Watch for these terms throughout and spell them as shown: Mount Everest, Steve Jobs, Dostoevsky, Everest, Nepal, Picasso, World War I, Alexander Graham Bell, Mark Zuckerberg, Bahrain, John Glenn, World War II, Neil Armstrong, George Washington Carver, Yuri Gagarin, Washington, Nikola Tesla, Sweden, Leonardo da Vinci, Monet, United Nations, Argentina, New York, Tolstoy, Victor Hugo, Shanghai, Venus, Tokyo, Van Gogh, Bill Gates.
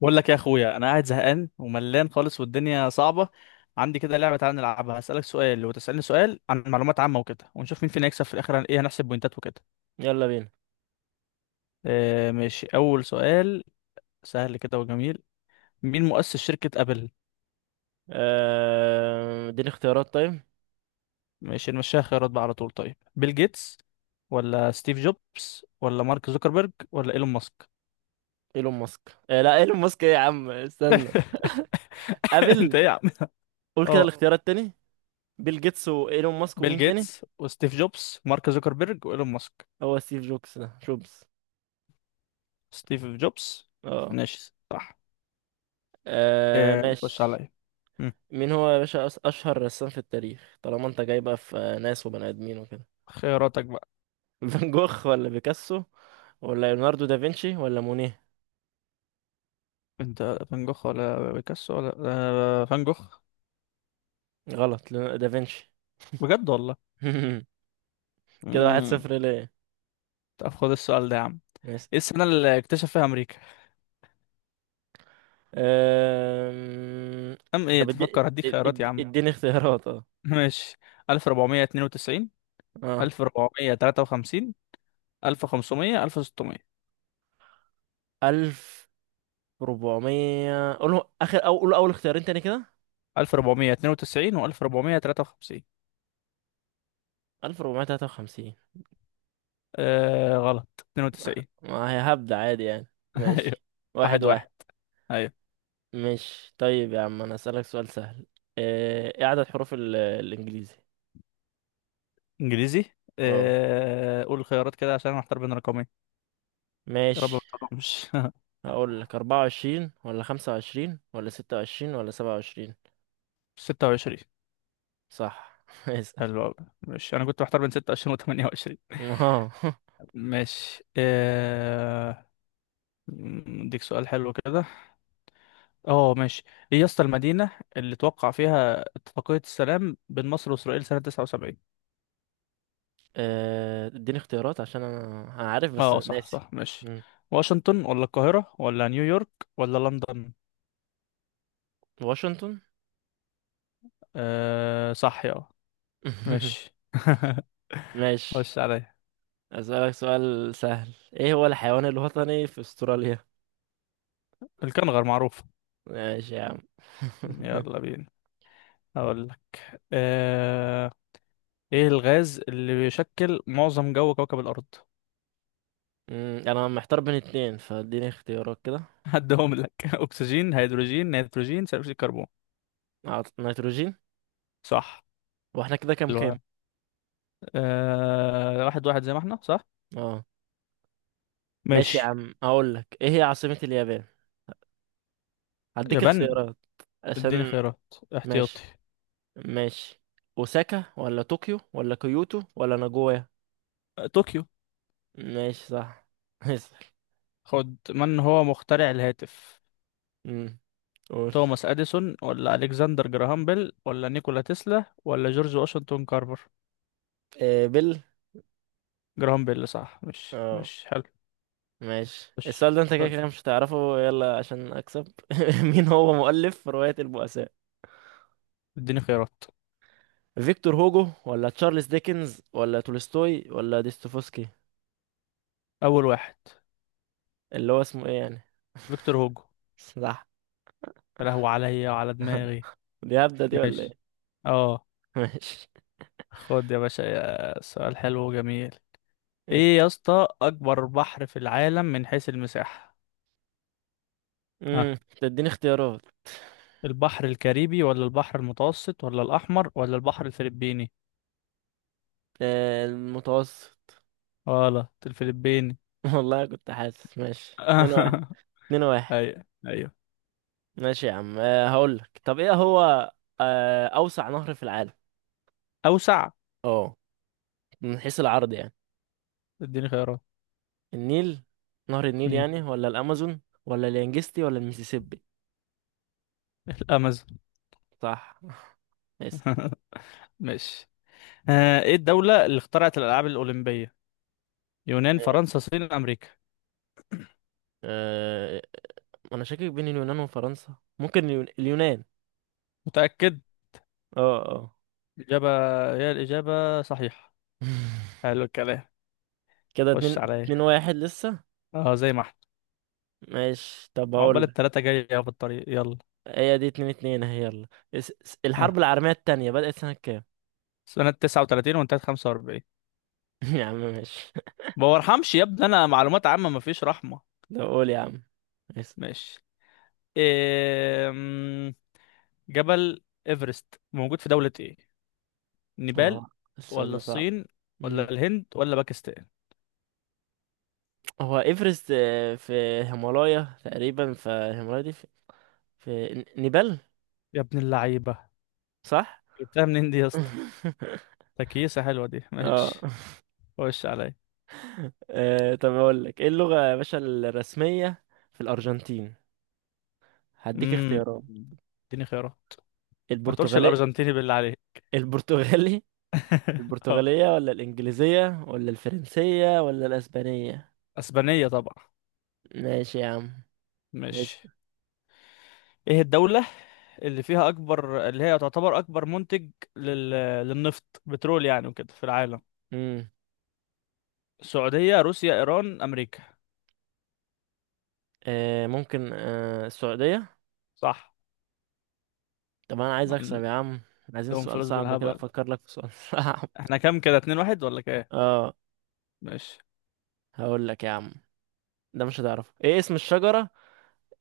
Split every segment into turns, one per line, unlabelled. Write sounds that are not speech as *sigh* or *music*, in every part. بقول لك يا اخويا، انا قاعد زهقان وملان خالص، والدنيا صعبه. عندي كده لعبه، تعالى نلعبها، هسالك سؤال وتسالني سؤال عن معلومات عامه وكده، ونشوف مين فينا يكسب في الاخر، عن ايه هنحسب بوينتات وكده.
يلا بينا.
آه ماشي، اول سؤال، سهل كده وجميل. مين مؤسس شركه ابل؟
اديني اختيارات طيب.
ماشي نمشيها خيارات بقى على طول. طيب، بيل جيتس ولا ستيف جوبز ولا مارك زوكربيرج ولا ايلون ماسك؟
ايلون ماسك، لا ايلون ماسك ايه يا عم استنى.
*laughs* انت
ابل.
ايه يا عم.
قول كده
اه،
الاختيارات تاني. بيل جيتس وايلون ماسك
بيل
ومين تاني؟
جيتس وستيف جوبز، مارك زوكربيرج وايلون ماسك.
هو ستيف جوبز ده جوبز؟
ستيف جوبز.
اه.
ماشي، صح. إيه، نخش
ماشي.
عليا. مم.
مين هو يا باشا اشهر رسام في التاريخ؟ طالما انت جاي بقى في ناس وبني ادمين وكده.
خياراتك بقى.
*laughs* فان جوخ ولا بيكاسو ولا ليوناردو دافنشي ولا مونيه؟
انت، فان جوخ ولا بيكاسو ولا، فان جوخ.
غلط، دافنشي.
بجد والله.
*laughs* كده واحد
امم
صفر ليه.
طب خد السؤال ده يا عم. ايه السنة اللي اكتشف فيها امريكا؟
أم...
ايه
طب
تفكر؟ هديك خيارات يا عم.
اديني اختيارات اه.
*laughs* ماشي، 1492،
اه،
1453، 1500، 1600.
1400؟ قوله اخر، او قول اول اختيارين تاني كده.
1492 و1453.
1453.
آه غلط،
ما
92.
ما هي هبدأ عادي يعني.
*laughs* ايوه.
ماشي،
واحد
واحد واحد.
واحد ايوه،
ماشي طيب يا عم انا اسألك سؤال سهل. ايه عدد حروف الانجليزي؟
انجليزي.
اه
آه، قول الخيارات كده عشان انا محتار بين رقمين. يا رب ما
ماشي،
تقومش.
هقول لك 24 ولا 25 ولا 26 ولا 27؟
26.
صح.
*laughs*
*laughs* اسأل.
حلو أوي. ماشي، أنا كنت محتار بين 26 و 28.
اه.
ماشي، أديك سؤال حلو كده. ماشي. إيه يا اسطى، المدينة اللي توقع فيها اتفاقية السلام بين مصر وإسرائيل سنة 79؟
اديني اختيارات عشان انا عارف
أه
بس
آه، صح
ناسي.
صح ماشي.
مم.
واشنطن ولا القاهرة ولا نيويورك ولا لندن؟
واشنطن.
صح، يا
*laughs*
ماشي. *laughs*
ماشي.
خش عليا.
اسألك سؤال سهل، ايه هو الحيوان الوطني في استراليا؟
الكنغر معروف.
ماشي يا عم.
يلا
*laughs*
بينا. هقول لك، آه، ايه الغاز اللي بيشكل معظم جو كوكب الارض؟
انا محتار بين اتنين، فاديني اختيارات كده.
*laughs* هدهم لك. *laughs* اكسجين، هيدروجين، نيتروجين، ثاني اكسيد الكربون.
نيتروجين.
صح.
واحنا كده كام كام؟
حلوة. واحد واحد زي ما احنا. صح،
اه. ماشي يا
ماشي.
عم، هقول لك ايه هي عاصمة اليابان. هديك
يابان.
اختيارات
اديني
عشان.
خيارات، احتياطي.
ماشي، ماشي. اوساكا ولا طوكيو ولا كيوتو ولا ناجويا؟
طوكيو.
ماشي، صح. *laughs*
خد، من هو مخترع الهاتف؟
امم، قول.
توماس اديسون ولا الكسندر جراهام بيل ولا نيكولا تسلا ولا جورج واشنطن كارفر؟
إيه، بيل.
جراهام بيل، صح. مش
اه
مش حلو.
ماشي،
مش
السؤال ده انت كده
طيب،
كده مش هتعرفه، يلا عشان اكسب. *laughs* مين هو مؤلف رواية البؤساء؟
اديني خيارات.
فيكتور هوجو ولا تشارلز ديكنز ولا تولستوي ولا ديستوفسكي؟
اول واحد.
اللي هو اسمه ايه يعني؟
فيكتور هوجو.
*laughs* صح.
يا لهوي عليا وعلى دماغي.
*laughs* دي هبدة دي ولا
ماشي،
ايه؟
اه.
*laughs* ماشي.
خد يا باشا، يا سؤال حلو وجميل.
اس-
ايه يا اسطى، اكبر بحر في العالم من حيث المساحة؟ ها،
امم، تديني اختيارات.
البحر الكاريبي ولا البحر المتوسط ولا الاحمر ولا البحر الفلبيني؟
المتوسط.
غلط، الفلبيني.
*laughs* والله كنت حاسس. ماشي، اتنين واحد.
*laughs*
اتنين واحد.
ايوه، ايوه.
ماشي يا عم. هقول لك، طب ايه هو اوسع نهر في العالم؟
اوسع.
اه، من حيث العرض يعني.
اديني خيارات.
النيل، نهر النيل
مم.
يعني، ولا الامازون ولا اليانجستي ولا الميسيسيبي؟
الامازون.
صح. *laughs* اسأل.
*laughs* ماشي، ايه الدولة اللي اخترعت الالعاب الاولمبية؟ يونان، فرنسا، الصين، امريكا.
أه... انا شاكك بين اليونان وفرنسا، ممكن اليونان.
متأكد؟
اه اه.
الإجابة، هي الإجابة صحيحة.
*laughs*
حلو الكلام.
كده
خش
اتنين.
عليا.
اتنين واحد لسه.
اه، زي ما احنا.
ماشي، طب
عقبال
هقول.
التلاتة، جاية اهو في الطريق. يلا.
هي دي اتنين اتنين اهي، يلا.
ها،
الحرب العالمية التانية بدأت سنة كام؟
سنة 39، وانتهت 45.
*laughs* يا عم ماشي.
ما برحمش يا ابني، أنا معلومات عامة مفيش رحمة.
ده قول يا عم. اسأل.
ماشي. إيه... مم، جبل إيفرست موجود في دولة إيه؟ نيبال
اه، السؤال
ولا
ده صعب.
الصين ولا الهند ولا باكستان؟
هو ايفرست في هيمالايا تقريبا، فالهيمالايا دي في, في نيبال.
يا ابن اللعيبة،
صح.
جبتها منين دي يا اسطى؟
*laughs*
تكيسة حلوة دي،
اه.
ماشي. خش عليا.
طب اقول لك ايه اللغة يا باشا الرسمية في الارجنتين؟ هديك
امم
اختيارات.
اديني خيارات. ما تقولش
البرتغالي.
الأرجنتيني بالله عليك.
البرتغالي.
*laughs* اه،
البرتغالية ولا الانجليزية ولا الفرنسية ولا الاسبانية؟
أسبانية طبعا.
ماشي يا عم. بس
ماشي. ايه الدولة اللي فيها اكبر، اللي هي تعتبر اكبر منتج لل... للنفط، بترول يعني، وكده، في العالم؟
امم.
السعودية، روسيا، ايران، امريكا.
آه ممكن، آه السعودية.
صح.
طب انا عايز اكسب يا
عندهم
عم. عايزين سؤال
فلوس
صعب كده،
بالهبل.
افكر لك في سؤال *laughs* صعب.
احنا كام كده، 2-1 ولا كام؟
اه،
ماشي.
هقول لك يا عم، ده مش هتعرفه. ايه اسم الشجرة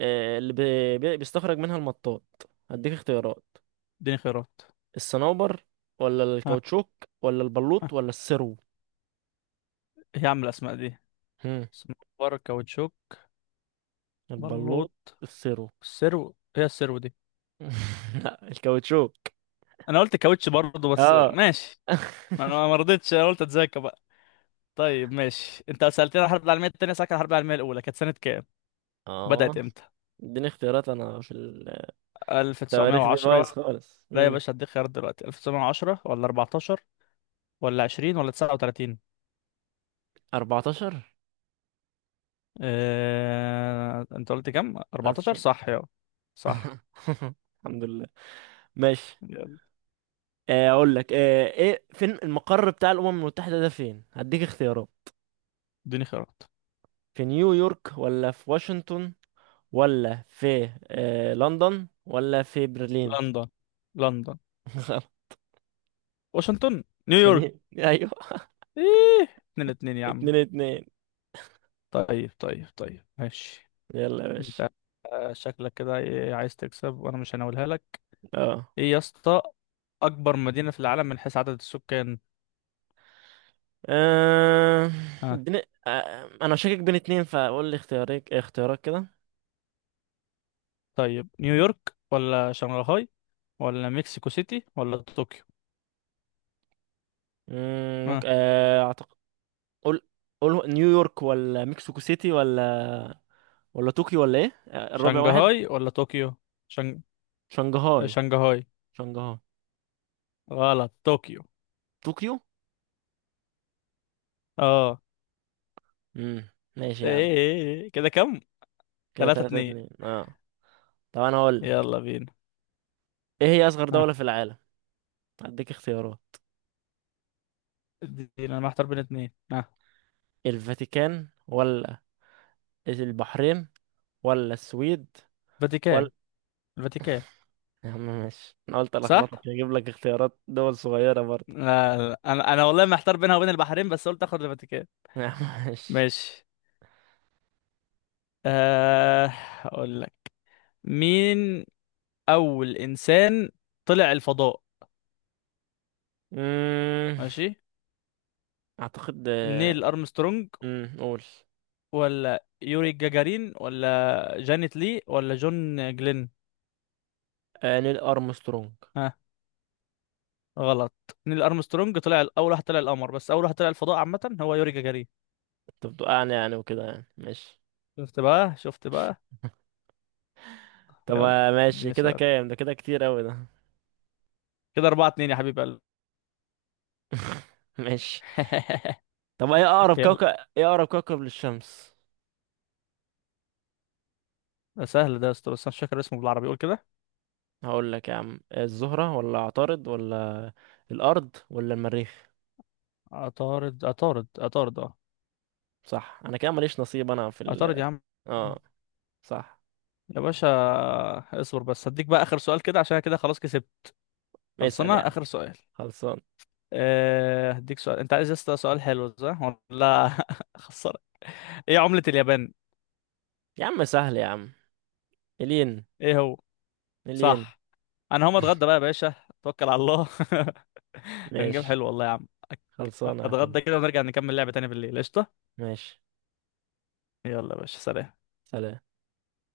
اللي بيستخرج منها المطاط؟ هديك اختيارات.
اديني خيارات.
الصنوبر ولا
ها.
الكاوتشوك ولا
ها،
البلوط ولا السرو؟
ايه يا عم الاسماء دي؟
هم.
سمبار، كاوتشوك،
البلوط.
بلوط،
السرو.
السرو. هي السرو دي؟
*laughs* لا، الكاوتشوك.
انا قلت كاوتش برضه بس
اه.
ماشي.
*laughs*
ما انا ما رضيتش، انا قلت اتذاكى بقى. طيب ماشي، انت سألتني عن الحرب العالمية التانية، سألتك عن الحرب العالمية الاولى كانت سنة كام؟
اه،
بدأت امتى؟
اديني اختيارات. انا في التواريخ دي بايظ
1910.
خالص.
لا يا
امم،
باشا هديك خيار دلوقتي، 1910 ولا 14 ولا 20 ولا 39؟
14.
انت قلت كام،
ألف
14
سنة.
صح؟ يا صح.
*laughs* الحمد لله. ماشي.
يلا،
اقول لك، ايه فين المقر بتاع الامم المتحدة ده فين؟ هديك اختيارات.
اديني خيارات.
في نيويورك ولا في واشنطن ولا في لندن ولا في برلين؟
لندن. لندن.
*laughs* غلط.
واشنطن، نيويورك.
ايوه،
ايه، 2-2 يا عم.
اتنين اتنين.
طيب طيب طيب ماشي.
يلا يا باشا.
انت، شكلك كده ايه، عايز تكسب وانا مش هناولها لك.
اه.
ايه يا اسطى، اكبر مدينة في العالم من حيث عدد السكان؟
آه،
آه،
بن... آه، انا شاكك بين اتنين، فقول لي اختيارك اختيارك كده.
طيب، نيويورك ولا شنغهاي ولا مكسيكو سيتي ولا طوكيو؟ اه.
ممكن اعتقد. قول. قول نيويورك ولا مكسيكو سيتي ولا ولا طوكيو ولا ايه، الرابع واحد.
شنغهاي ولا طوكيو؟ شنغ...
شنغهاي.
شنغهاي.
شنغهاي.
غلط، طوكيو.
طوكيو.
اه.
امم. ماشي
ايه
يا عم.
إيه. كده كم؟
كده
تلاتة
تلاتة
اتنين
اتنين، اه. طب انا هقول،
يلا بينا.
ايه هي اصغر
ها.
دولة في العالم؟ هديك اختيارات.
ادينا، انا محتار بين اتنين. ها.
الفاتيكان ولا البحرين ولا السويد
فاتيكان.
ولا.
الفاتيكان.
يا عم ماشي، انا قلت
صح.
الخبطك هجيب لك اختيارات دول صغيرة برضه.
لا, لا. انا والله محتار بينها وبين البحرين، بس قلت اخد الفاتيكان.
*laughs* يا عم ماشي.
ماشي. آه اقول لك، مين اول انسان طلع الفضاء؟
امم.
ماشي.
اعتقد.
نيل ارمسترونج
امم، قول.
ولا يوري جاجارين ولا جانيت لي ولا جون جلين؟
نيل ارمسترونج.
ها. غلط. نيل ارمسترونج طلع اول واحد طلع القمر، بس اول واحد طلع الفضاء عامه هو يوري جاجارين.
انت بتوقعني يعني يعني وكده يعني، ماشي.
شفت بقى، شفت بقى.
طب
يلا،
ماشي
اديني
كده
سؤال.
كام ده، كده كتير اوي ده.
كده 4-2 يا حبيب قلبي.
*laughs* ماشي.
*laughs*
طب ايه اقرب
يلا.
كوكب. ايه اقرب كوكب للشمس؟
ده سهل ده يا اسطى، بس أنا مش فاكر اسمه بالعربي، قول كده.
هقول لك يا عم، الزهرة ولا عطارد ولا الأرض ولا المريخ؟
عطارد، عطارد، عطارد. اه،
صح. أنا كده ماليش نصيب، أنا في
عطارد
ال.
يا عم.
اه صح.
يا باشا، اصبر بس هديك بقى آخر سؤال، كده عشان كده خلاص كسبت.
اسأل يا
خلصنا.
عم.
آخر سؤال.
خلصان.
هديك سؤال، انت عايز يا اسطى سؤال حلو، صح؟ ولا *laughs* خسر. ايه عملة اليابان؟
يا عم سهل يا عم، الين.
ايه هو،
الين.
صح. انا هقوم اتغدى بقى
*laughs*
يا باشا. توكل على الله. *laughs* كان جيم
ماشي.
حلو والله يا عم.
خلصانة يا أخوي.
اتغدى كده ونرجع نكمل لعبة تاني بالليل، قشطة.
ماشي،
يلا يا باشا، سلام.
سلام.